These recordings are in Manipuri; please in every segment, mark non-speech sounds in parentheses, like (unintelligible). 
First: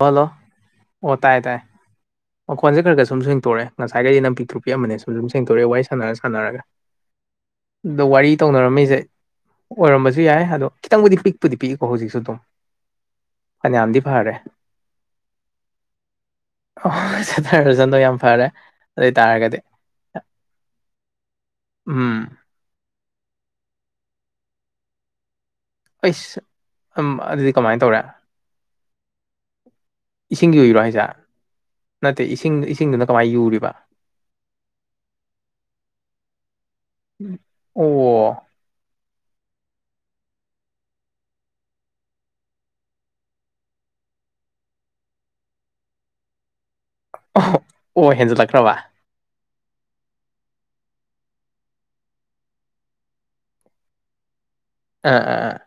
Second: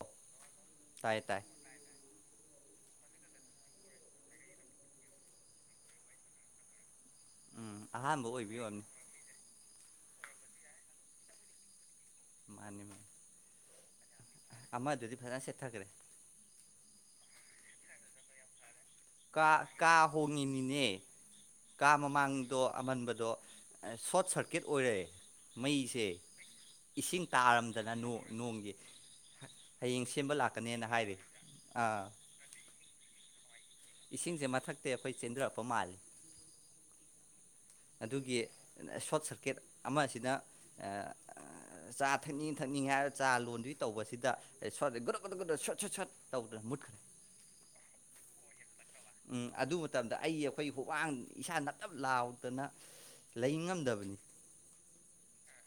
ꯍꯜꯂꯣ ꯑꯣ ꯇꯥꯏꯌꯦ ꯇꯥꯏ ꯃꯈꯣꯟꯖꯦ ꯈꯔꯒ ꯁꯨꯝ ꯁꯦꯡꯇꯣꯛꯔꯦ ꯉꯁꯥꯢꯒꯩꯅ ꯄꯤꯛꯇ꯭ꯔꯨ ꯄꯤꯛꯑꯝꯕꯅꯦ ꯁꯨꯝ ꯁꯨꯝ ꯁꯦꯡꯇꯣꯛꯔꯦ ꯋꯥꯔꯤ ꯁꯥꯟꯅꯔ ꯁꯥꯟꯅꯔꯒ ꯎꯝ ꯗꯣ ꯑꯍꯥꯟꯕ ꯋꯥꯔꯤ ꯑꯣꯏꯕꯤ ꯑꯣꯏꯔꯝꯅꯤ ꯇꯧꯅꯔꯝꯃꯤꯖꯦ ꯑꯣꯏꯔꯝꯕꯖꯨ ꯌꯥꯏ ꯑꯗꯣ ꯈꯤꯇꯪꯕꯨꯗꯤ ꯄꯤꯛꯄꯨꯗꯤ ꯄꯤꯛꯏꯀꯣ ꯍꯧꯖꯤꯛꯁꯨ ꯑꯗꯨꯝ ꯃꯥꯟꯅꯦ ꯃ ꯐꯅꯌꯥꯝꯗꯤ ꯐꯔꯦ ꯑꯃꯗꯨꯗꯤ ꯐꯖ ꯁꯦꯠꯊꯒꯔꯦ ꯑꯣ ꯁꯦꯠꯊꯒꯔꯖꯅꯣ ꯌꯥꯝ ꯐꯔꯦ ꯑꯗꯨ ꯑꯣꯏ ꯀꯥ ꯇꯥꯔꯒꯗꯤ ꯀꯥ ꯍꯣꯡꯉꯤꯝꯅꯤꯅꯦ ꯀꯥ ꯎꯝ ꯃꯃꯥꯡ ꯗꯣ ꯑꯃꯟꯕꯗꯣ ꯑ ꯁꯣꯔꯠ ꯁꯔꯀꯤꯠ ꯑꯣꯏꯔꯦ ꯃꯩꯁꯦ ꯑꯩꯁ ꯎꯝ ꯏꯁꯤꯡ ꯑꯗꯨꯗꯤ ꯀꯃꯥꯏꯅ ꯇꯥꯔꯝꯗꯅ ꯇꯧꯔꯦ ꯅꯣ ꯅꯣꯡꯒꯤ ꯍ ꯍꯌꯦꯡ ꯁꯦꯝꯕ ꯏꯁꯤꯡ ꯌꯨꯔꯤꯔꯣ ꯂꯥꯛꯀꯅꯦꯅ ꯍꯥꯏꯁꯦ ꯍꯥꯏꯔꯤ ꯑꯥ ꯅꯠꯇꯦ ꯏꯁꯤꯡ ꯏꯁꯤꯡꯗꯨꯅ ꯀꯃꯥꯏ ꯌꯨꯔꯤꯕ ꯏꯁꯤꯡꯖꯦ ꯃꯊꯛꯇꯩ ꯑꯈꯣꯏ ꯆꯦꯟꯗꯔꯛꯄ ꯃꯥꯜꯂꯤ ꯑꯣ ꯑꯗꯨꯒꯤ ꯁꯣꯔꯠ ꯁꯔꯀꯤꯠ ꯑꯃꯁꯤꯗ ꯑ ꯑ ꯆꯥ ꯊꯛꯅꯤꯡ ꯊꯛꯅꯤꯡꯉꯦ ꯍꯥꯏꯔ ꯆꯥ ꯂꯣꯟꯗꯨꯢ ꯇꯧꯕꯁꯤꯗ ꯁꯣꯠ ꯒꯨꯔꯨꯛ ꯒꯨꯗꯨꯛ ꯒꯨꯗꯨ ꯁꯣꯠ ꯁꯨꯠ ꯁꯣꯠ ꯇꯧꯗ꯭ꯔꯥ ꯃꯨꯠꯈ꯭ꯔꯦ ꯑꯣ ꯍꯦꯟꯖꯜꯂꯛꯈ꯭ꯔꯕ ꯎꯝ ꯑꯗꯨ ꯃꯇꯝꯗ ꯑꯩ ꯑꯈꯣꯏ ꯍꯨꯋꯥꯡ ꯏꯁꯥ ꯅꯞꯅꯞ ꯂꯥꯎꯗꯅ ꯂꯩ ꯉꯝꯗꯕꯅꯤ ꯑꯥ ꯑꯥ ꯑꯥ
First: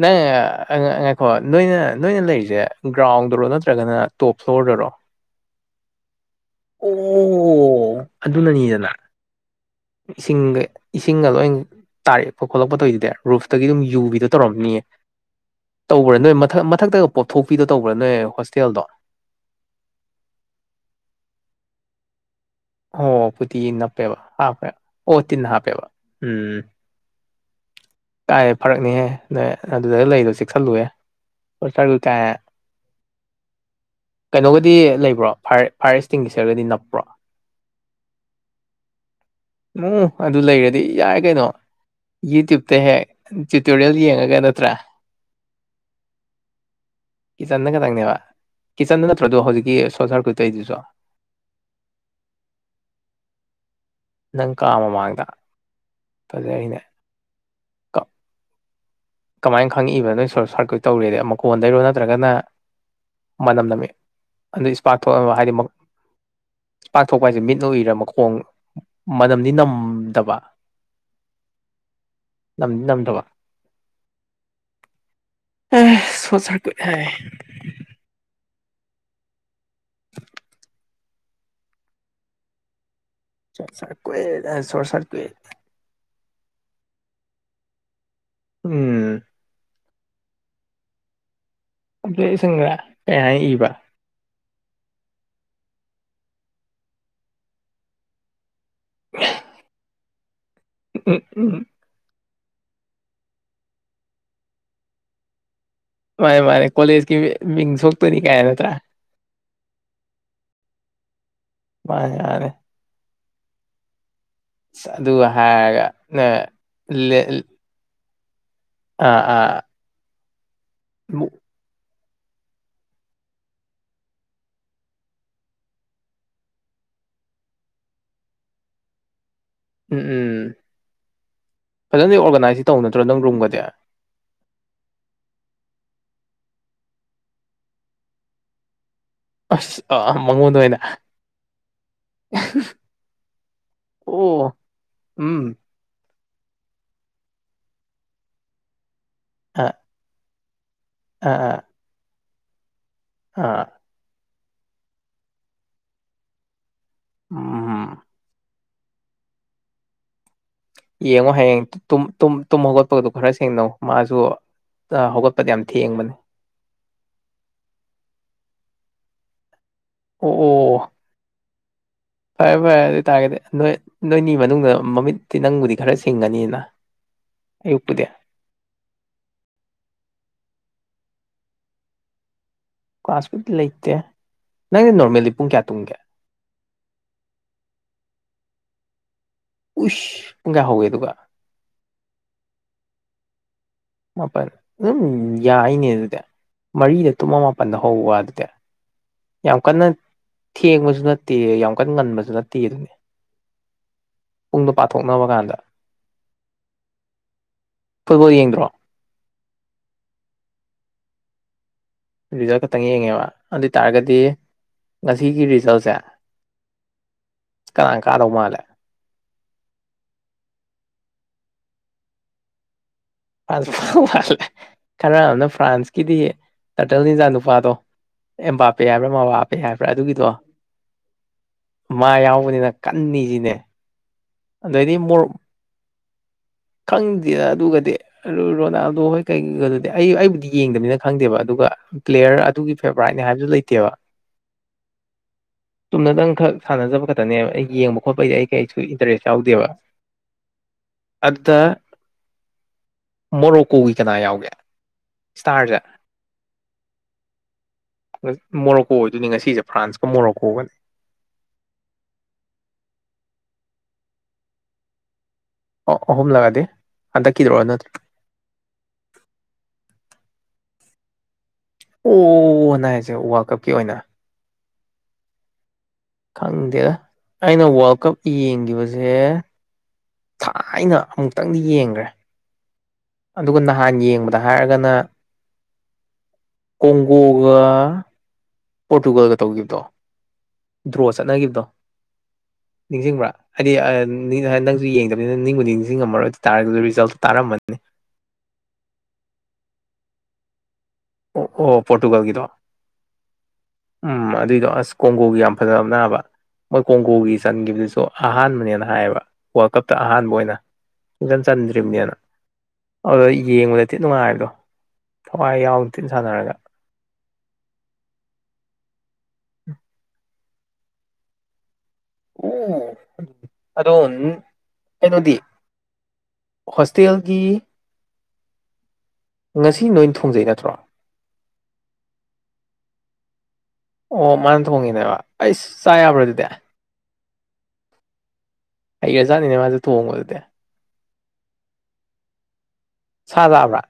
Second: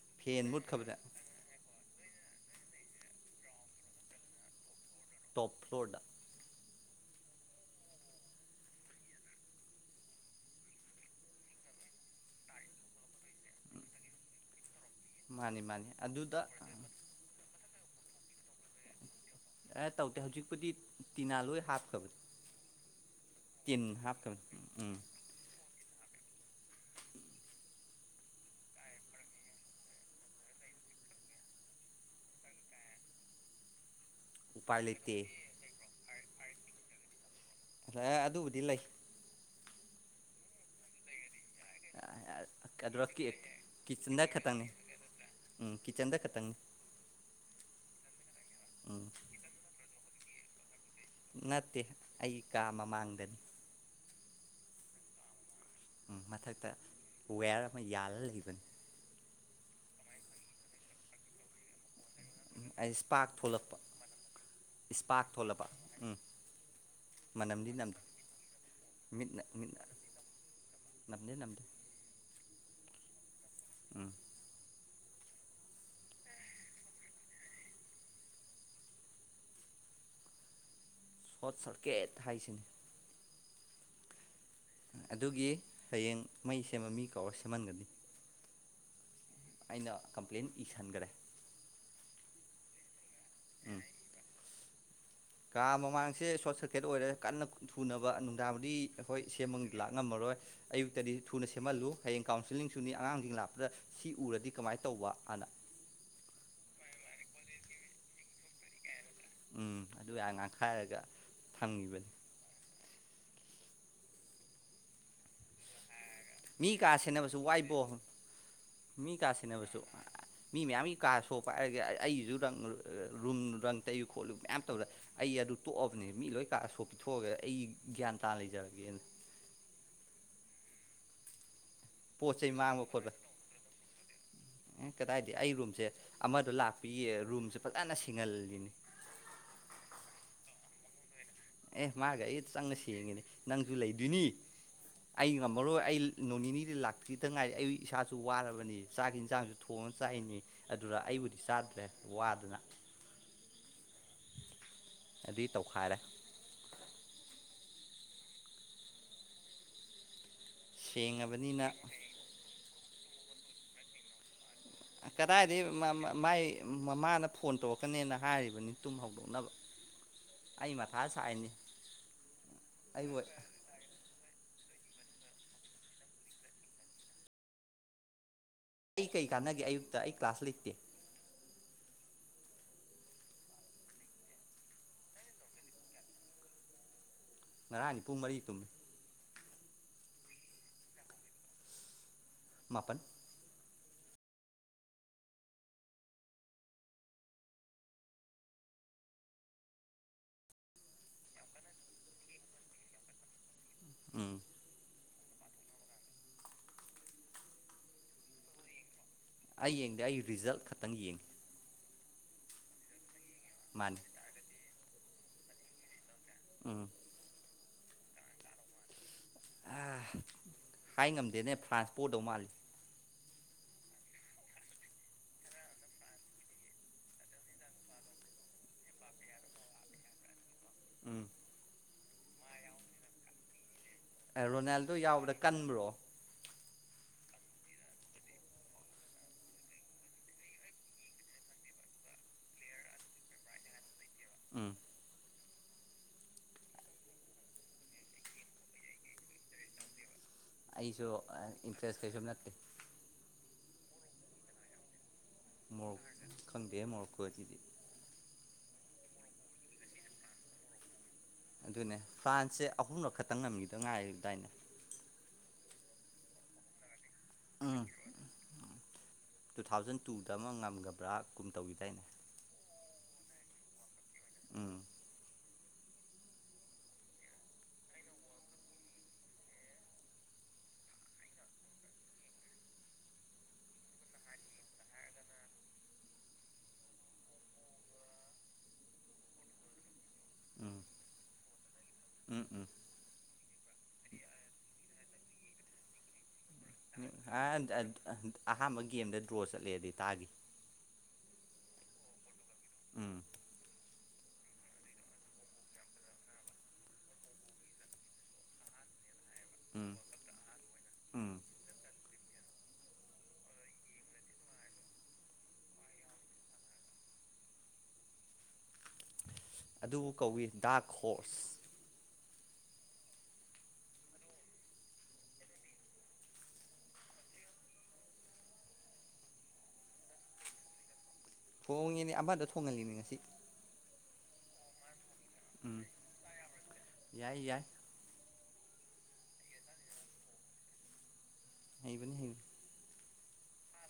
ꯅꯪ ꯐꯦꯟ ꯑꯪ ꯃꯨꯠꯈ꯭ꯔꯕꯗ ꯉꯥꯏꯈꯣ ꯅꯣꯏꯅ ꯅꯣꯏꯅ ꯂꯩꯔꯤꯖꯦ ꯒ꯭ꯔꯥꯎꯟꯗꯔꯣ ꯅꯠꯇ꯭ꯔꯒꯅ ꯇꯣꯞ ꯐ꯭ꯂꯣꯔꯗꯔꯣ ꯇꯣꯞ ꯐ꯭ꯂꯣꯔꯗ ꯑꯣ ꯑꯗꯨꯅꯅꯤꯗꯥ ꯏꯁꯤꯡꯒ ꯏꯁꯤꯡꯒ ꯂꯣꯏ ꯇꯥꯔꯦꯛꯄ ꯈꯣꯠꯂꯛꯄ ꯇꯧꯋꯤꯗꯨꯗꯤ ꯔꯨꯐꯇꯒꯤ ꯑꯗꯨꯝ ꯌꯨꯕꯤꯗꯣ ꯇꯧꯔꯝꯅꯤꯌꯦ ꯃꯥꯅꯤ ꯃꯥꯅꯤ ꯇꯧꯕ꯭ꯔꯥ ꯅꯣꯏ ꯑꯗꯨꯗ ꯃꯊꯛ ꯃꯠ ꯊꯛꯇꯒ ꯄꯣꯞꯊꯣꯛꯄꯤꯗꯣ ꯇꯧꯕ꯭ꯔꯥ ꯅꯣꯏ ꯍꯣꯁꯇꯦꯜꯗꯣ ꯑꯦ ꯇꯧꯗꯦ ꯍꯧꯖꯤꯛꯄꯨꯗꯤ ꯇꯤꯅꯥ ꯂꯣꯏ ꯍꯥꯞꯈ꯭ꯔꯕꯅꯤ ꯑꯣ ꯐꯨꯇꯤꯟ ꯇꯤꯟ ꯅꯞꯄꯦꯕ ꯍꯥꯞꯈ꯭ꯔꯕꯅꯤ ꯍꯥꯞꯄꯦ ꯎꯝ ꯑꯣ ꯇꯤꯟ ꯍꯥꯞꯄꯦꯕ ꯎꯝ ꯀꯥꯏ ꯐꯔꯛꯅꯦꯍꯦ ꯅꯣꯏ ꯑꯗꯨꯗꯒ ꯂꯩꯗꯣ ꯆꯦꯛꯁꯜꯂꯨꯍꯦ (unintelligible) ꯀꯩꯅꯣꯒꯗꯤ ꯎꯄꯥꯏ ꯂꯩꯇꯦ ꯂꯩꯕ꯭ꯔꯣ ꯐꯥꯐꯌꯔ ꯐꯥꯏꯌꯔ ꯏꯁꯇꯤꯡꯒꯤꯁꯔꯒꯗꯤ ꯅꯞꯄ꯭ꯔꯣ ꯂꯩꯌꯦ ꯑꯗꯨꯕꯨꯗꯤ ꯂꯩ ꯑꯣ ꯑꯗꯨ ꯂꯩꯔꯗꯤ ꯌꯥꯔꯦ ꯀꯩꯅꯣ ꯌꯨꯇ꯭ꯌꯨꯞ ꯇ ꯑꯗꯨꯗ ꯍꯦꯛ ꯇ꯭ꯌꯨꯇꯣꯔꯤꯌꯦꯜ ꯀꯤꯠꯆꯟꯗ ꯌꯦꯡꯉꯒ ꯈꯇꯪꯅꯤ ꯅꯠꯇ꯭ꯔꯥ ꯎꯝ ꯀꯤꯠꯆꯟꯗ ꯈꯇꯪꯅꯤ ꯀꯤꯠꯆꯟꯗ ꯈꯇꯪꯅꯦꯕ ꯎꯝ ꯀꯤꯠꯆꯟꯗ ꯅꯠꯇ꯭ꯔꯣꯗꯣ ꯍꯧꯖꯤꯛꯀꯤ ꯁꯣꯔꯠ ꯁꯥꯔꯀꯨꯏꯠ ꯇꯣꯏꯗꯨꯁꯨ ꯅꯠꯇꯦ ꯑꯩ ꯀꯥ ꯃꯃꯥꯡꯗꯅꯤ ꯅꯪ ꯀꯥ ꯃꯃꯥꯡꯗ ꯎꯝ ꯃꯊꯛꯇ ꯐꯖꯔꯤꯅꯦ ꯋꯦꯌꯔ ꯑꯃ ꯌꯥꯜꯂ ꯂꯩꯕꯅꯤ ꯀꯃꯥꯏꯈꯪꯉꯛꯏꯕ ꯅꯣꯏ ꯁꯣꯔꯠ ꯁꯥꯔꯀ꯭ꯨꯠ ꯇꯧꯔꯦꯗꯤ ꯃꯀꯣꯟꯗꯩꯔꯣ ꯅꯠꯇ꯭ꯔꯒꯅ ꯑꯩ ꯏꯁꯄꯥꯛ ꯃꯅꯝ ꯊꯣꯛꯂꯛꯄ ꯅꯝꯃꯦ ꯑꯗꯩ ꯏꯁꯄꯥꯔꯛ ꯏꯁꯄꯥꯛ ꯊꯣꯛꯑꯕ ꯍꯥꯏꯗꯤ ꯊꯣꯛꯂꯛꯄ ꯃꯛ ꯎꯝ ꯄꯥꯛꯊꯣꯛꯄ ꯍꯥꯏꯁꯦ ꯃꯤꯠꯅ ꯃꯅꯝꯗꯤ ꯎꯨꯏꯔ ꯅꯝꯗꯦ ꯃꯈꯣꯡ ꯃꯤꯠꯅ ꯃꯅꯝꯗꯤ ꯃꯤꯠꯅ ꯅꯝꯗꯕ ꯅꯝꯗꯦ ꯅꯝꯗꯦ ꯅꯝꯗꯤ ꯅꯝꯗꯕ ꯎꯝ ꯑꯦ ꯁꯣꯔꯠ ꯁꯥꯔꯀ꯭ꯌꯨꯠ ꯍꯥꯏ (inaudible) ꯁꯣꯔꯠ ꯁꯥꯔꯀꯦꯠ ꯍꯥꯏꯁꯤꯅꯤ ꯁꯣꯔꯠ ꯁꯥꯔꯀꯨ꯭ꯏꯠ ꯍꯥꯏ ꯁꯣꯔꯠ ꯁꯥꯔꯀꯨ꯭ꯏꯠ ꯑꯗꯨꯒꯤ ꯍꯌꯦꯡ ꯃꯩ ꯁꯦꯝꯕ ꯃꯤ ꯀꯧꯔ ꯁꯦꯝꯃꯟꯒꯅꯤ ꯎꯝ ꯑꯩꯅ ꯀꯝꯄ꯭ꯂꯦꯟ ꯏꯁꯟꯒꯔꯦ ꯀꯝꯄ꯭ꯂꯦꯟ ꯏꯁꯟꯒ꯭ꯔꯦ ꯀꯩ ꯍꯥꯏꯅ ꯏꯕ ꯥꯀꯥ ꯃꯃꯥꯡꯁꯦ ꯁꯣꯔꯠ ꯁꯔꯀꯤꯠ ꯑꯣꯏꯔꯦ ꯀꯟꯅ ꯊꯨꯅꯕ ꯇꯥꯕꯨꯗꯤ ꯑꯈꯣꯏ ꯁꯦꯝꯃ ꯂꯥꯛ ꯉꯝꯃꯔꯣꯏ ꯑꯌꯨꯛꯇꯗꯤ ꯎꯝ ꯊꯨꯅ ꯎꯝ ꯎꯝ ꯁꯦꯝꯃꯜꯂꯨ ꯍꯌꯦꯡ ꯀꯥꯎꯟꯁꯤꯜꯂꯤꯡꯁꯨꯅꯤ ꯑꯉꯥꯡꯁꯤꯡ ꯂꯥꯛꯄꯗ ꯁꯤ ꯎꯔꯗꯤ ꯀꯃꯥꯏ ꯇꯧꯕ ꯑꯅ ꯃꯥꯅꯦ ꯃꯥꯅꯦ ꯀꯣꯂꯦꯖꯀꯤ ꯃꯤ ꯃꯤꯡ ꯁꯣꯛꯇꯣꯏꯅꯤ ꯀꯥꯏ ꯅꯠꯇ꯭ꯔꯥ ꯑꯦ ꯎꯝ ꯑꯗꯨ ꯌꯥ ꯉꯥꯡꯈꯥꯏꯔꯒ ꯊꯝꯈꯤꯕꯅꯤ ꯃꯥꯟꯅꯦ ꯃꯥꯟꯅꯦ ꯑꯁ ꯑꯗꯨꯒ ꯍꯥꯏꯔꯒ ꯅ ꯃꯤ ꯀꯥ ꯂꯦ ꯁꯦꯟꯅꯕꯁꯨ ꯋꯥꯏ ꯕꯣ ꯃꯤ ꯑꯥ ꯀꯥ ꯑꯥ ꯁꯦꯟꯅꯕꯁꯨ ꯃꯤ ꯃꯌꯥꯝꯒꯤ ꯀꯥ ꯁꯣ ꯃꯨ- ꯄꯥꯏꯔꯒ ꯑ ꯑꯩꯒꯤꯁꯨ ꯇꯪ ꯔ ꯔꯨꯝ ꯔꯪ ꯇꯩꯌꯨ ꯈꯣꯠꯂꯨ ꯃꯌꯥꯝ ꯇꯧꯔ ꯑꯩ ꯑꯗꯨ ꯇꯣꯛꯑꯕꯅꯦ ꯃꯤ ꯂꯣꯏ ꯀꯥ ꯁꯣꯛ ꯄꯤꯊꯣꯛꯑꯒꯦ ꯑꯩ ꯒ꯭ꯌꯥꯟ ꯇꯥꯅ ꯂꯩꯖꯔꯒꯦꯅ ꯎꯝ ꯎꯝ ꯐꯖꯟꯅꯗꯤ ꯄꯣꯠ ꯆꯩ ꯑꯣꯔꯒꯅꯥꯏꯁꯇꯤ ꯃꯥꯡꯕ ꯇꯧꯅꯗ꯭ꯔꯣ ꯈꯣꯠꯄ ꯅꯪ ꯔꯨꯝꯒꯗꯤ ꯑꯦ ꯀꯗꯥꯏꯗꯤ ꯑꯩ ꯔꯨꯝꯁꯦ ꯑꯃꯗꯣ ꯂꯥꯛꯄꯤ ꯔꯨꯝꯁꯦ ꯐꯖꯟꯅ ꯁꯦꯡꯍꯜꯂꯤꯅꯤ ꯑꯁ ꯑꯥ ꯃꯉꯣꯟꯗ ꯑꯣꯏꯅ ꯑꯦ ꯃꯥꯒ ꯑꯩ ꯆꯪꯉ ꯁꯦꯡꯉꯤꯅꯤ ꯅꯪꯖꯨ ꯂꯩꯗꯨꯏꯅꯤ ꯑꯣ ꯑꯩ ꯎꯝ ꯉꯝꯃꯔꯣꯏ ꯑꯩ ꯅꯣꯡ ꯅꯤꯅꯤꯗꯤ ꯂꯥꯛꯇ꯭ꯔꯤꯗ ꯉꯥꯏꯔꯤ ꯑꯩ ꯏꯁꯥꯆꯨ ꯋꯥꯔꯕꯅꯤ ꯆꯥꯛ ꯏꯟꯖꯥꯡꯁꯨ ꯑꯥ ꯊꯣꯡꯉ ꯆꯥꯏꯅꯤ ꯑꯗꯨꯗ ꯑꯥ ꯑꯩꯕꯨꯗꯤ ꯑꯥ ꯆꯥꯗ꯭ꯔꯦ ꯋꯥꯗꯅ ꯑꯥ ꯑꯗꯤ ꯇꯧꯈꯥꯏꯔꯦ ꯎꯝ ꯌꯦꯡꯉꯣ ꯍꯌꯦꯡ ꯁꯦꯡꯉꯕꯅꯤꯅ ꯇꯨꯝ ꯇꯨꯝ ꯇꯨꯝ ꯍꯧꯒꯠꯄꯒꯗꯨ ꯈꯔ ꯁꯦꯡꯅꯧ ꯃꯥꯖꯨ ꯑꯥ ꯀꯗꯥꯏꯗꯩ ꯃꯥ ꯃꯥ ꯃꯥꯏ ꯃꯃꯥꯅ ꯐꯣꯟ ꯇꯧꯔꯛꯀꯅꯦꯅ ꯍꯥꯏꯔꯤꯕꯅꯤ ꯇꯨꯝ ꯍꯧꯗꯣꯛꯅꯕ ꯑꯣ ꯑꯩ ꯑꯣ ꯃꯠ ꯊꯥ ꯁꯥꯢꯅꯤ ꯐꯔꯦ ꯐꯔꯦ ꯑꯗꯨꯢ ꯇꯥꯔꯒꯗꯤ ꯅꯣꯢ ꯅꯣꯏꯅꯤ ꯃꯅꯨꯡꯗ ꯃꯃꯤꯠꯇꯤ ꯅꯪꯕꯨꯗꯤ ꯈꯔ ꯆꯤꯡꯉꯅꯤꯅ ꯑꯌꯨꯛꯄꯨꯗꯤ ꯑꯩ ꯀꯩ ꯀꯥꯟꯅꯒꯦ ꯑꯌꯨꯛꯇ ꯑꯩ ꯀ꯭ꯂꯥꯁ ꯂꯩꯇꯦ ꯀ꯭ꯂꯥꯁꯄꯨꯇꯤ ꯂꯩꯇꯦ ꯅꯪꯗꯤ ꯅꯣꯔꯃꯦꯜꯂꯤ ꯄꯨꯡ ꯀꯌꯥ ꯇꯨꯝꯒꯦ ꯉꯔꯥꯡꯗꯤ ꯄꯨꯡ ꯃꯔꯤ ꯇꯨꯝꯃꯤ ꯎꯁ ꯄꯨꯡ ꯀꯌꯥ ꯍꯧꯒꯦ ꯑꯗꯨꯒ ꯃꯥꯄꯟ ꯃꯥꯄꯟ ꯑꯗꯨꯝ ꯌꯥꯏꯅꯦ ꯑꯗꯨꯗꯤ ꯃꯔꯤꯗ ꯇꯨꯝꯃ ꯃꯥꯄꯟꯗ ꯍꯧꯕ ꯑꯗꯨꯗꯤ ꯌꯥꯝ ꯀꯟꯅ ꯊꯦꯡꯕꯖꯨ ꯅꯠꯇꯦ ꯌꯥꯝ ꯀꯟꯅ ꯉꯟꯕꯖꯨ ꯅꯠꯇꯦ ꯑꯗꯨꯅꯦ (inaudible) ꯎꯝ ꯄꯨꯡꯗꯣ ꯄꯥꯊꯣꯛꯅꯕ ꯀꯥꯟꯗ ꯐꯨꯠꯕꯣꯜ ꯌꯦꯡꯗ꯭ꯔꯣ ꯑꯩ ꯌꯦꯡꯗꯦ ꯑꯩ ꯔꯤꯖꯜ ꯈꯛꯇꯪ ꯌꯦꯡꯉꯤ ꯔꯤꯖꯜ ꯈꯛꯇꯪ ꯌꯦꯡꯉꯦꯕ ꯃꯥꯅꯤ ꯑꯗꯨꯏꯇꯥꯔꯒꯗꯤ ꯉꯁꯤꯒꯤ ꯔꯤꯖꯜꯁꯦ ꯎꯝ ꯀꯅꯥ ꯀꯥꯗꯧ ꯃꯥꯜꯂꯦ ꯑ ꯍꯥꯏ ꯉꯝꯗꯦꯅꯦ ꯐ꯭ꯔꯥꯟꯁ ꯄꯣꯗꯧ ꯃꯥꯜꯂꯤ ꯐ꯭ꯔꯥꯟꯁ ꯄꯣꯗꯧ ꯃꯥꯜꯂꯦ ꯈꯔ ꯑꯃꯅ ꯐ꯭ꯔꯥꯟꯁꯀꯤꯗꯤ ꯇꯔꯇꯜ ꯅꯤꯖꯥꯡ ꯅꯨꯄꯥꯗꯣ ꯑꯦꯝꯕꯥꯄꯦ ꯍꯥꯏꯕ꯭ꯔꯥ ꯃꯕꯥꯄꯦ ꯍꯥꯏꯕ꯭ꯔꯥ ꯑꯗꯨꯒꯤꯗꯣ ꯎꯝ ꯃꯥ ꯌꯥꯎꯕꯅꯤꯅ ꯀꯟꯅꯤ ꯖꯤꯅꯦ ꯑꯦ ꯔꯣꯅꯥꯜꯗꯣ ꯌꯥꯎꯕꯗ ꯀꯟꯕ꯭ꯔꯣ ꯈꯪꯗꯦꯗ ꯑꯗꯨꯒꯗꯤ ꯔꯣ ꯔꯣꯅꯥꯜꯗꯣ ꯍꯣꯏ ꯀꯩꯒꯗꯨꯗꯤ ꯑꯩ ꯑꯩꯕꯨꯗꯤ ꯌꯦꯡꯗꯕꯅꯤꯅ ꯈꯪꯗꯦꯕ ꯑꯗꯨꯒ ꯄ꯭ꯂꯦꯌꯔ ꯑꯗꯨꯒꯤ ꯐꯦꯕꯣꯔꯥꯏꯠꯅꯤ ꯍꯥꯏꯕꯗꯨ ꯂꯩꯇꯦꯕ ꯎꯝ ꯆꯨꯝꯅꯗꯪ ꯈꯛ ꯁꯥꯟꯅꯖꯕ ꯈꯛꯇꯅꯦꯕ ꯑꯩ ꯌꯦꯡꯕ ꯈꯣꯠꯄꯩꯗꯤ ꯑꯩ ꯀꯩꯁꯨ ꯏꯟꯇꯔꯦꯁ ꯌꯥꯎꯗꯦꯕ ꯑꯩꯁꯨ ꯑ ꯑꯗꯨꯗ ꯏꯟꯇ꯭ꯔꯦꯁ ꯀꯩꯁꯨ ꯅꯠꯇꯦ ꯃꯣꯔꯣꯀꯣꯒꯤ ꯀꯅꯥ ꯌꯥꯎꯒꯦ ꯏꯁꯇꯥꯔꯁꯦ ꯃꯣꯔꯣꯛ ꯈꯪꯗꯦ ꯃꯣꯔꯣꯛꯀꯣꯖꯤꯗꯤ ꯃꯣꯔꯣꯀꯣ ꯑꯣꯏꯗꯣꯏꯅꯦ ꯉꯁꯤꯖꯦ ꯐ꯭ꯔꯥꯟꯁꯀ ꯃꯣꯔꯣꯀꯣꯒꯅꯤ ꯑꯗꯨꯅꯦ ꯐ꯭ꯔꯥꯟꯁꯁꯦ ꯑꯍꯨꯝꯂꯛ ꯈꯛꯇꯪ ꯉꯝꯒꯤꯗ ꯉꯥꯏꯔꯤꯕꯗꯥꯏꯅꯦ ꯑꯣ ꯑꯍꯨꯝꯂꯛꯑꯗꯤ ꯍꯟꯗꯛꯀꯤꯗꯣꯔꯣ ꯎꯝ ꯅꯠꯇ꯭ꯔ ꯇꯨ ꯊꯥꯎꯖꯟ ꯇꯨꯗ ꯑꯃ ꯉꯝꯒꯕ꯭ꯔꯥ ꯀꯨꯝ ꯇꯧꯒꯤꯗꯥꯏꯅꯦ ꯑꯣ ꯅꯪ ꯍꯥꯏꯁꯦ ꯋꯥꯜ ꯀꯞꯀꯤ ꯑꯣꯏꯅ ꯎꯝ ꯈꯪꯗꯦꯗ ꯑꯩꯅ ꯋꯥꯔꯜ ꯀꯞ ꯌꯦꯡꯒꯤꯕꯖꯦ ꯊꯥꯏꯅ ꯑꯃꯨꯛꯇꯪꯗꯤ ꯌꯦꯡꯒ꯭ꯔꯦ ꯑꯗꯨꯒ ꯅꯍꯥꯟ ꯌꯦꯡꯕꯗ ꯍꯥꯏꯔꯒꯅ ꯀꯣꯡꯒꯣꯒ ꯄꯣꯔꯇꯨꯒꯜꯒ ꯇꯧꯈꯤꯕꯗꯣ ꯎꯝ ꯗ꯭ꯔꯣ ꯆꯠꯅꯒꯤꯕꯗꯣ ꯎꯝ ꯅꯤꯡꯁꯤꯡꯕ꯭ꯔꯥ ꯍꯥꯏꯗꯤ ꯅꯪꯁꯨ ꯌꯦꯡꯗꯕꯅꯤꯅ ꯅꯤꯡꯕꯨꯗꯤ ꯅꯤꯡꯁꯤꯡꯉꯝꯃꯔꯣꯏ ꯑꯗꯨ ꯇꯥꯔꯒ ꯔꯤꯖꯜꯇꯣ ꯇꯥꯔꯝꯃꯅꯤ ꯎꯝ ꯑꯍꯥꯟꯕ ꯒꯦꯝꯗ ꯗ꯭ꯔꯣ ꯆꯠꯂꯦꯗꯤ ꯇꯥꯒꯤ ꯑꯣ ꯑꯣ ꯄꯣꯔꯇꯨꯒꯜꯒꯤꯗꯣ ꯎꯝ ꯎꯝ ꯑꯗꯨꯏꯗꯣ ꯑꯁ ꯀꯣꯡꯒꯣꯒꯤ ꯌꯥꯝ ꯐꯖꯕꯅꯦ ꯍꯥꯢꯕ ꯃꯣꯏ ꯀꯣꯡꯒꯣꯒꯤ ꯆꯟꯒꯤꯕꯗꯨꯁꯨ ꯑꯍꯥꯟꯕꯅꯦꯅ ꯍꯥꯏꯌꯦꯕ ꯋꯥꯔꯜ ꯀꯞꯇ ꯎꯝ ꯑꯍꯥꯟꯕ ꯑꯣꯏꯅ ꯎꯝ ꯁꯨꯡꯆꯟ ꯆꯟꯗ꯭ꯔꯤꯕꯅꯦꯅ ꯑꯗꯨꯗ ꯌꯦꯡꯕꯗꯗꯤ ꯊꯤ ꯅꯨꯡꯉꯥꯏꯕꯗꯣ ꯊꯋꯥꯏ ꯌꯥꯎꯗ ꯇꯤꯟ ꯁꯥꯟꯅꯔꯒ ꯑꯗꯨꯕꯨ ꯀꯧꯏ ꯗꯥꯛ ꯍꯣꯔꯁ ꯑꯣ ꯑꯗꯣ ꯅꯨꯡ ꯀꯩꯅꯣꯗꯤ ꯍꯣꯁꯇꯦꯜꯒꯤ ꯉꯁꯤ ꯅꯣꯏꯅ ꯊꯣꯡꯖꯩ ꯅꯠꯇ꯭ꯔꯣ ꯊꯣꯡꯉꯤꯅꯦ ꯑꯃꯗ ꯊꯣꯡꯍꯜꯂꯤꯅꯦ ꯉꯁꯤ ꯑꯣ ꯃꯥꯅ ꯊꯣꯡꯉꯤꯅꯦꯕ ꯑꯩꯆ ꯎꯝ ꯆꯥ ꯌꯥꯕ꯭ꯔꯥ ꯑꯗꯨꯗꯤ ꯌꯥꯏ ꯌꯥꯏ ꯍꯩꯒꯔꯖꯥꯠꯅꯤꯅꯦ ꯃꯥꯁꯨ ꯊꯣꯡꯉꯕ ꯑꯗꯨꯗꯤ ꯍꯩꯕꯅꯤ ꯍꯩꯕꯅꯤ ꯁꯥ ꯂꯥꯛꯑꯕꯔꯥ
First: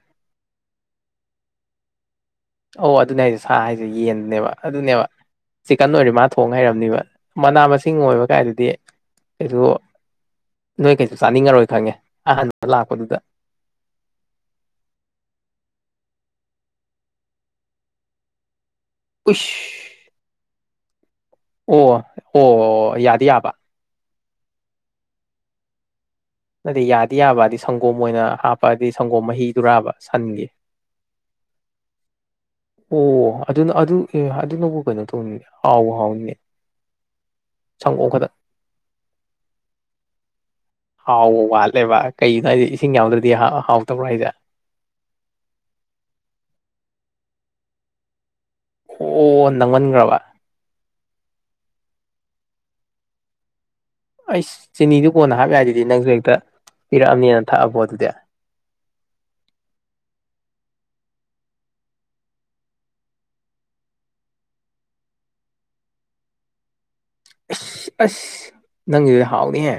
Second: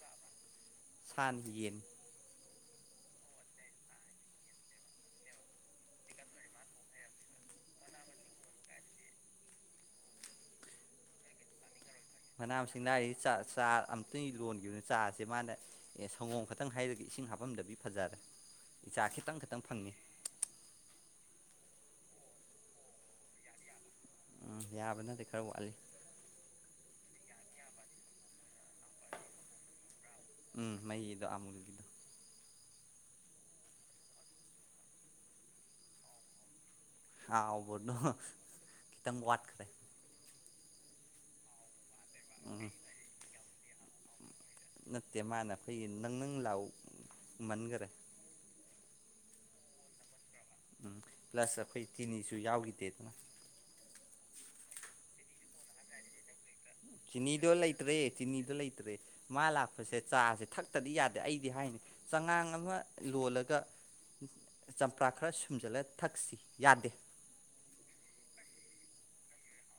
(unintelligible) ꯑꯣ ꯑꯗꯨꯅꯦ ꯍꯥꯏꯖꯦ ꯁꯥ ꯍꯥꯏꯖꯦ ꯌꯦꯟꯅꯦꯕ ꯑꯗꯨꯅꯦꯕ ꯆꯤꯛꯀꯟ ꯑꯣꯏꯔꯤꯕ ꯃꯥ ꯊꯣꯡ ꯍꯩꯔꯝꯅꯤꯕ ꯃꯅꯥ ꯃꯁꯤꯡ ꯑꯣꯏꯕ ꯀꯥꯏꯗꯨꯗꯤ ꯀꯩꯁꯨ ꯅꯣꯏ ꯀꯩꯁꯨ ꯆꯥꯅꯤꯡꯉꯔꯣꯏ ꯈꯪꯉꯦ ꯃꯅꯥ ꯑꯍꯥꯟꯕ ꯃꯁꯤꯡ ꯂꯥꯏꯔꯤ ꯂꯥꯛꯄꯗꯨꯗ ꯆꯥ ꯆꯥ ꯑꯝ ꯈꯤꯇꯪ ꯂꯣꯟꯈꯤꯕꯅꯦ ꯆꯥꯁꯦ ꯃꯥꯅ ꯑꯦ ꯁꯪꯒꯣꯝ ꯈꯛꯇꯪ ꯍꯩꯔꯒ ꯏꯁꯤꯡ ꯍꯥꯞꯄꯝꯗꯕꯤ ꯐꯖꯔꯦ ꯆꯥꯥ ꯈꯤꯇꯪ ꯈꯤꯇꯪ ꯐꯪꯉꯤ ꯎꯏꯁ ꯑꯣ ꯑꯣ ꯌꯥꯗꯤ ꯌꯥꯕ ꯎꯝ ꯌꯥꯕꯅꯗꯤ ꯈꯔ ꯋꯥꯠꯂꯤ ꯅꯠꯇꯦ ꯌꯥꯗꯤ ꯌꯥꯕꯗꯤ ꯁꯪꯒꯣꯝ ꯑꯣꯏꯅ ꯍꯥꯞꯄꯗꯤ ꯁꯪꯒꯣꯝ ꯃꯍꯤꯗꯨꯔꯥꯕ ꯁꯟꯒꯤ ꯎꯝ ꯃꯍꯤꯗꯣ ꯑꯃꯨꯜꯒꯤ ꯑꯣ ꯑꯗꯨꯅ ꯑꯗꯨ ꯑꯦ ꯑꯗꯨꯅꯕꯨ ꯀꯩꯅꯣ ꯇꯧꯅꯤꯅꯦ ꯍꯥꯎꯕꯨ ꯍꯥꯎꯅꯤꯅꯦ ꯍꯥꯎꯕꯅꯣ ꯁꯪꯒꯣꯝ ꯈꯛꯇꯪ ꯈꯤꯇꯪ ꯋꯥꯠꯈ꯭ꯔꯦ ꯍꯥꯎꯕ ꯋꯥꯠꯂꯦꯕ ꯀꯩꯒꯤꯅꯣ ꯎꯝ ꯍꯥꯏꯗꯤ ꯏꯁꯤꯡ ꯌꯥꯎꯗ꯭ꯔꯗꯤ ꯍꯥꯎꯇꯕ꯭ꯔꯣ ꯍꯥꯏꯖꯦ ꯅꯠꯇꯦ ꯃꯥꯅ ꯑꯩꯈꯣꯏ ꯅꯪ ꯅꯪ ꯂꯥꯎꯃꯟꯒꯔꯦ ꯑꯣ ꯅꯪꯃꯟꯈ꯭ꯔꯕ ꯎꯝ ꯄ꯭ꯂꯁ ꯑꯈꯣꯏ ꯆꯤꯅꯤꯁꯨ ꯌꯥꯎꯈꯤꯗꯦꯗꯅ ꯑꯩꯁ ꯆꯤꯅꯤꯗꯤ ꯀꯣꯟꯅ ꯍꯥꯞ ꯌꯥꯏꯗꯨꯗꯤ ꯅꯪꯁꯨ ꯍꯦꯛꯇ ꯄꯤꯔꯛꯑꯕꯅꯦꯅ ꯆꯤꯅꯤꯗꯣ ꯊꯛꯑꯕꯣ ꯂꯩꯩꯇ꯭ꯔꯦ ꯑꯗꯨꯗꯤ ꯑꯁ ꯆꯤꯅꯤꯗꯣ ꯂꯩꯇ꯭ꯔꯦ ꯃꯥ ꯂꯥꯛꯄꯁꯦ ꯆꯥꯁꯦ ꯊꯛꯇꯗꯤ ꯌꯥꯗꯦ ꯑꯩꯗꯤ ꯍꯥꯏꯅꯤ ꯆꯉꯥꯡ ꯑꯃ ꯂꯣꯜꯂꯒ ꯆꯝꯄ꯭ꯔꯥ ꯈꯔ ꯁꯨꯝꯖꯤꯜꯂ ꯊꯛꯁꯤ ꯌꯥꯗꯦ ꯑꯁ ꯑꯁ ꯅꯪꯒꯤꯗꯤ ꯍꯥꯎꯅꯤꯍꯦ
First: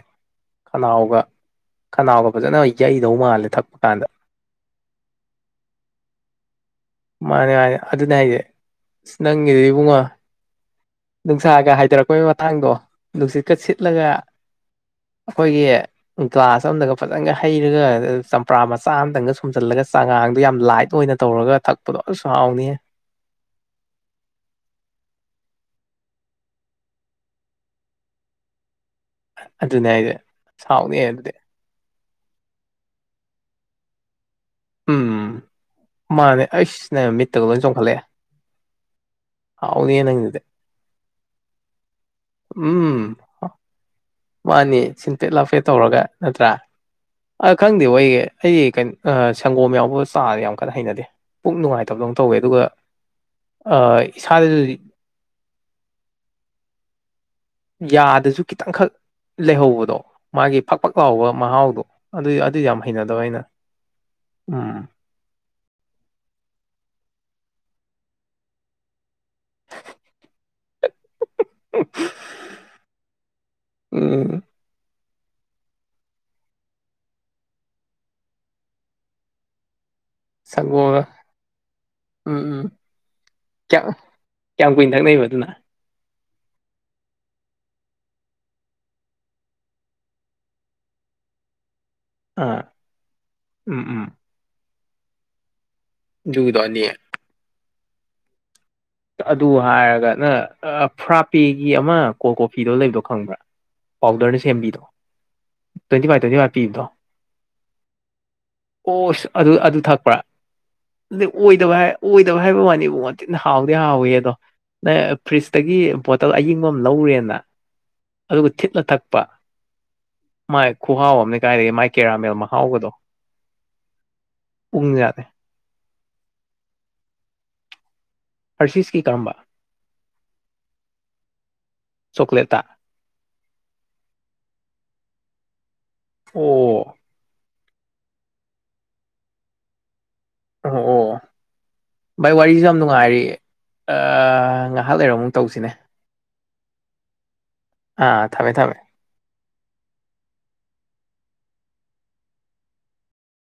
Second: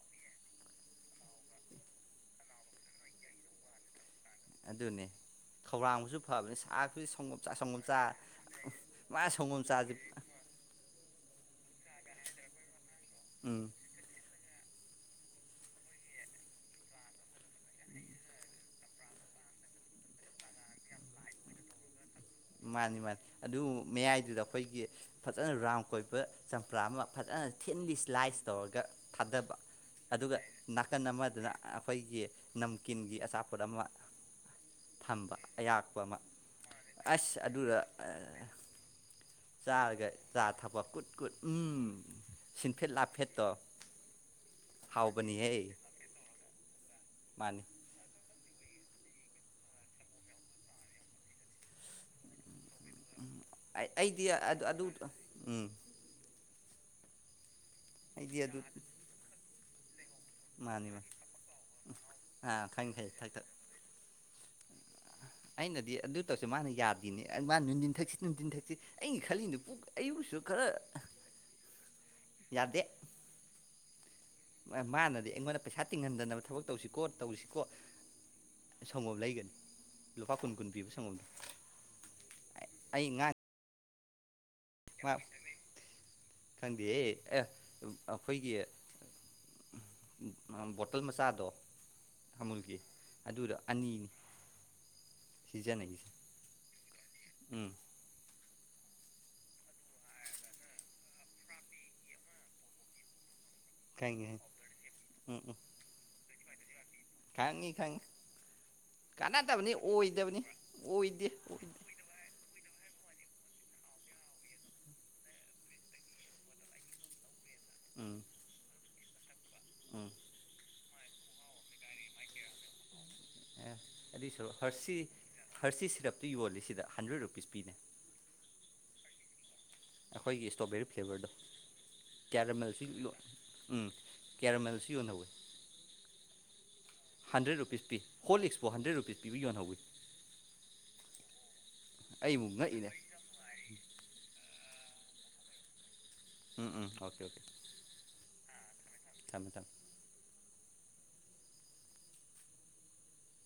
ꯈꯅꯥꯎꯒ ꯈꯅꯥꯎꯒ ꯐꯖꯅ ꯌꯩꯗꯧ ꯃꯥꯜꯂꯦ ꯊꯛꯄ ꯀꯥꯟꯗ ꯑꯗꯨꯅꯦ ꯈꯧꯔꯥꯡꯕꯁꯨ ꯐꯕꯅꯤ ꯁꯥꯛ ꯑꯩꯈꯣꯏ ꯁꯪꯒꯣꯝ ꯃꯥꯅꯦ ꯃꯥꯅꯦ ꯁꯪꯒꯣꯝꯆꯥ ꯑꯗꯨꯅꯦ ꯍꯥꯏꯁꯦ ꯑꯁ ꯃꯥ ꯁꯪꯒꯣꯝ ꯅꯪꯒꯤꯗꯨꯗꯤ ꯆꯥꯖꯦ ꯏꯕꯨꯡꯉꯣ ꯅꯨꯡꯁꯥꯒ ꯍꯥꯏꯊꯔꯛꯄꯒꯤ ꯃꯇꯥꯡꯗꯣ ꯅꯨꯡꯁꯤꯠꯀ ꯎꯝ ꯁꯤꯠꯂꯒ ꯑꯩꯈꯣꯏꯒꯤ ꯒ꯭ꯂꯥꯁ ꯑꯝꯗꯒ ꯐꯖꯅꯒ ꯍꯩꯔꯒ ꯆꯝ ꯆꯝꯄ꯭ꯔꯥ ꯃꯆꯥ ꯑꯃꯇꯪꯒ ꯁꯨꯝꯖꯜꯂꯒ ꯆꯉꯥꯡꯗꯣ ꯌꯥꯝ ꯂꯥꯏꯠ ꯑꯣꯏꯅ ꯇꯧꯔꯒ ꯊꯛ ꯥꯄꯗꯣ ꯑꯁ ꯍꯥꯎ ꯃꯥꯅꯤ ꯃꯥꯅꯤ ꯑꯗꯨ ꯃꯌꯥꯏꯗꯨꯗ ꯑꯩꯈꯣꯏꯒꯤ ꯐꯖꯅ ꯔꯥꯎꯟ ꯀꯣꯏꯕ ꯆꯝꯄ꯭ꯔꯥ ꯑꯃ ꯐꯖꯅ ꯊꯤꯟꯂꯤ ꯑꯁꯂꯥꯏꯁ ꯇꯧꯔꯒ ꯊꯥꯗꯕ ꯑꯗꯨꯅꯦ ꯍꯥꯏꯁꯦ ꯑꯗꯨꯒ ꯑꯁ ꯅꯥꯀꯟ ꯍꯥꯎꯅꯤꯍꯦ ꯑꯗꯨꯗꯤ ꯑꯃꯗꯅ ꯑꯩꯈꯣꯏꯒꯤ ꯅꯝꯀꯤꯟꯒꯤ ꯑꯆꯥꯄꯣꯠ ꯑꯃ ꯊꯝꯕ ꯑꯌꯥꯛꯄ ꯑꯃ ꯈꯟꯗꯦ ꯑꯩꯁ ꯅꯪ ꯑꯁ ꯃꯤꯠꯇꯒ ꯂꯣꯏ ꯑꯗꯨꯔ ꯆꯣꯡꯈꯠꯂꯛꯑꯦ ꯍꯥꯎꯅꯤꯍꯦ ꯆꯥꯔꯒ ꯅꯪꯒꯤꯗꯨꯗꯤ ꯆꯥ ꯊꯛꯄ ꯀꯨꯠ ꯀꯨꯠ ꯎꯝ ꯁꯤꯟꯐꯦꯠ ꯂꯥꯞꯐꯦꯠꯇꯣ ꯃꯥꯅꯦ ꯁꯤꯟꯐꯦꯠ ꯂꯥꯐꯦꯠ ꯇꯧꯔꯒ ꯅꯠꯇ꯭ꯔ ꯑ ꯈꯪ ꯃꯥꯅꯤ ꯈꯪꯗꯤ ꯍꯒꯤ ꯑꯩꯗꯤ ꯀꯩꯅꯣ ꯁꯪꯒꯣꯝ ꯌꯥꯎꯕ ꯆꯥꯖꯦ ꯌꯥꯝ ꯀꯟꯅ ꯍꯩꯅꯗꯦ ꯄꯨꯛ ꯅꯨꯡꯉꯥꯏꯇꯕꯗꯧ ꯇꯧꯋꯦ ꯑꯗꯨꯒ ꯑ ꯑꯩ ꯑꯩꯗꯤ ꯏꯁꯥꯗꯁꯨ ꯑꯗꯨ ꯑꯗꯨ ꯎꯝ ꯑꯩꯗꯤ ꯌꯥꯗꯁꯨ ꯑꯗꯨ ꯈꯤꯇꯪꯈꯛ ꯂꯩꯍꯧꯕꯗꯣ ꯃꯥꯒꯤ ꯃꯥꯅꯤ ꯐꯛꯄꯛ ꯃꯥꯅꯤ ꯂꯥꯎꯕ ꯃꯍꯥꯎꯗꯣ ꯑꯗꯨ ꯑꯗꯨ ꯑꯥ ꯌꯥꯝ ꯈꯪ ꯈꯪ ꯍꯩꯅꯗꯕ ꯊꯛ ꯑꯩꯅ ꯊꯛ ꯎꯝ ꯑꯩꯅꯗꯤ ꯑꯗꯨ ꯇꯧꯁꯤ ꯃꯥꯅ ꯌꯥꯗꯦꯅꯦ ꯃꯥ ꯅꯨꯡꯊꯤꯟ ꯊꯛꯁꯤ ꯅꯨꯡꯊꯤꯟ ꯊꯛꯁꯤ ꯑꯩꯟ ꯈꯜꯂꯤꯅ ꯄꯨꯛ ꯑꯌꯨꯛꯁꯨ ꯈꯔ (unintelligible) ꯌꯥꯗꯦ ꯎꯝ ꯃꯥꯅꯗꯤ ꯑꯩꯉꯣꯟꯗ ꯄꯩꯁꯥ ꯇꯤꯡꯍꯟꯗꯅꯕ ꯊꯕꯛ ꯇꯧꯁꯤꯀꯣ ꯇꯧꯁꯤꯀꯣ ꯁꯪꯒꯣꯝ ꯂꯩꯒꯅꯤ ꯂꯨꯄꯥ ꯀꯨꯟ ꯀꯨꯟ ꯄꯤꯕ ꯁꯪꯒꯣꯝꯒ ꯁꯪꯒꯣꯝꯗꯣ ꯑꯩ ꯉꯥ ꯀꯌꯥ (unintelligible) ꯈꯪꯗꯦ ꯑꯦ ꯑ ꯑꯈꯣꯏꯒꯤ ꯕꯣꯇꯜ ꯃꯆꯥꯗꯣ ꯑꯥ ꯑꯃꯨꯜꯒꯤ ꯑꯗꯨꯗꯣ ꯎꯝ ꯎꯝ ꯑꯅꯤꯅꯤ ꯄꯤꯖꯟꯅꯩꯁꯦ ꯗꯨꯒꯤꯗꯣ ꯑꯅꯤ ꯎꯝ ꯑꯗꯨ ꯍꯥꯏꯔꯒ ꯅꯪ ꯑ ꯐ꯭ꯔꯥꯄꯦꯒꯤ ꯑꯃ ꯀꯣꯜ ꯀꯣꯐꯤꯗꯣ ꯂꯩꯕꯗꯣ ꯈꯪꯕ꯭ꯔꯥ ꯈꯪꯉꯦ ꯄꯥꯎꯗꯔꯅ ꯁꯦꯝꯕꯤꯗꯣ ꯎꯝ ꯎꯝ ꯇ꯭ꯋꯦꯟꯇꯤ ꯐꯥꯏꯚ ꯇ꯭ꯋꯦꯟꯇꯤ ꯐꯥꯏꯚ ꯄꯤꯕꯗꯣ ꯈꯪꯉꯤ ꯈꯪꯉꯤ ꯑꯣꯁ ꯑꯗꯨ ꯀꯥꯟꯅꯗꯕꯅꯤ ꯑꯗꯨ ꯊꯛꯄ꯭ꯔꯥ ꯑꯣꯏꯗꯕꯅꯤ ꯗꯦ ꯑꯣꯏꯗꯦ ꯑꯣꯏꯗꯕ ꯑꯣꯏꯗꯦ ꯍꯥꯏ ꯑꯣꯏꯗꯕ ꯍꯥꯏꯕ ꯋꯥꯅꯤꯕꯨ ꯋꯥꯇꯤꯟ ꯍꯥꯎ ꯗꯤ ꯍꯥꯎꯏ ꯑꯗꯣ ꯅꯪ ꯐ꯭ꯔꯤꯖꯇꯒꯤ ꯕꯣꯇꯜ ꯑꯌꯤꯡꯕ ꯑꯃ ꯂꯧꯔꯦꯅ ꯎꯝ ꯑꯗꯨꯒ ꯊꯤꯠꯂ ꯊꯛꯄ ꯎꯝ ꯃꯥꯏ ꯈꯨꯍꯥꯎ ꯑꯝꯅꯦ ꯀꯥꯏꯗꯒꯤ ꯃꯥꯏ ꯀꯦꯔꯥꯃꯦꯜ ꯃꯍꯥꯎꯒꯗꯣ ꯑꯦ ꯑꯗꯨꯏ ꯁꯔꯨꯛ ꯄꯨꯡ ꯍꯔꯁꯤ ꯌꯥꯥꯗꯦ ꯍꯔꯁꯤ ꯁꯤꯔꯞꯇꯨ ꯌꯣꯜꯂꯤꯁꯤꯗ ꯍꯟꯗ꯭ꯔꯦꯗ ꯔꯨꯄꯤꯁ ꯄꯤꯅꯦ ꯍꯔꯁꯤꯁꯀꯤ ꯀꯔꯝꯕ ꯑꯩꯈꯣꯏꯒꯤ ꯏꯁꯇꯣꯕꯦꯔꯤ ꯐ꯭ꯂꯦꯕꯔꯗꯣ ꯆꯣꯀ꯭ꯂꯦꯠꯇ ꯀꯦꯔꯥꯃꯦꯜꯁꯤ ꯂꯣ__ ꯎꯝ ꯀꯦꯔꯥꯃꯦꯜꯁꯨ ꯌꯣꯟꯍꯧꯋꯤ ꯑꯣ ꯍꯟꯗ꯭ꯔꯦꯗ ꯔꯨꯄꯤꯁ ꯄꯤ ꯍꯣꯂꯤꯛꯁꯄꯣ ꯍꯟꯗ꯭ꯔꯦꯗ ꯔꯨꯄꯤꯁ ꯄꯤꯕ ꯌꯣꯟꯍꯧꯋꯤ ꯑꯣ ꯑꯣ ꯚꯥꯏ ꯑꯩ ꯑꯃꯨꯛ ꯋꯥꯔꯤꯖꯨ ꯌꯥꯝ ꯉꯛꯏꯅꯦ ꯅꯨꯡꯉꯥꯏꯔꯤ ꯑꯥ ꯉꯥꯍꯥꯛ ꯂꯩꯔ ꯃꯨꯛ ꯇꯧꯖꯤꯅꯦ ꯎꯝ ꯎꯝ ꯑꯣꯀꯦ ꯑꯣꯀꯦ ꯑꯥ ꯊꯝꯃꯦ ꯊꯝꯃꯦ ꯊꯝꯃꯦ ꯊꯝ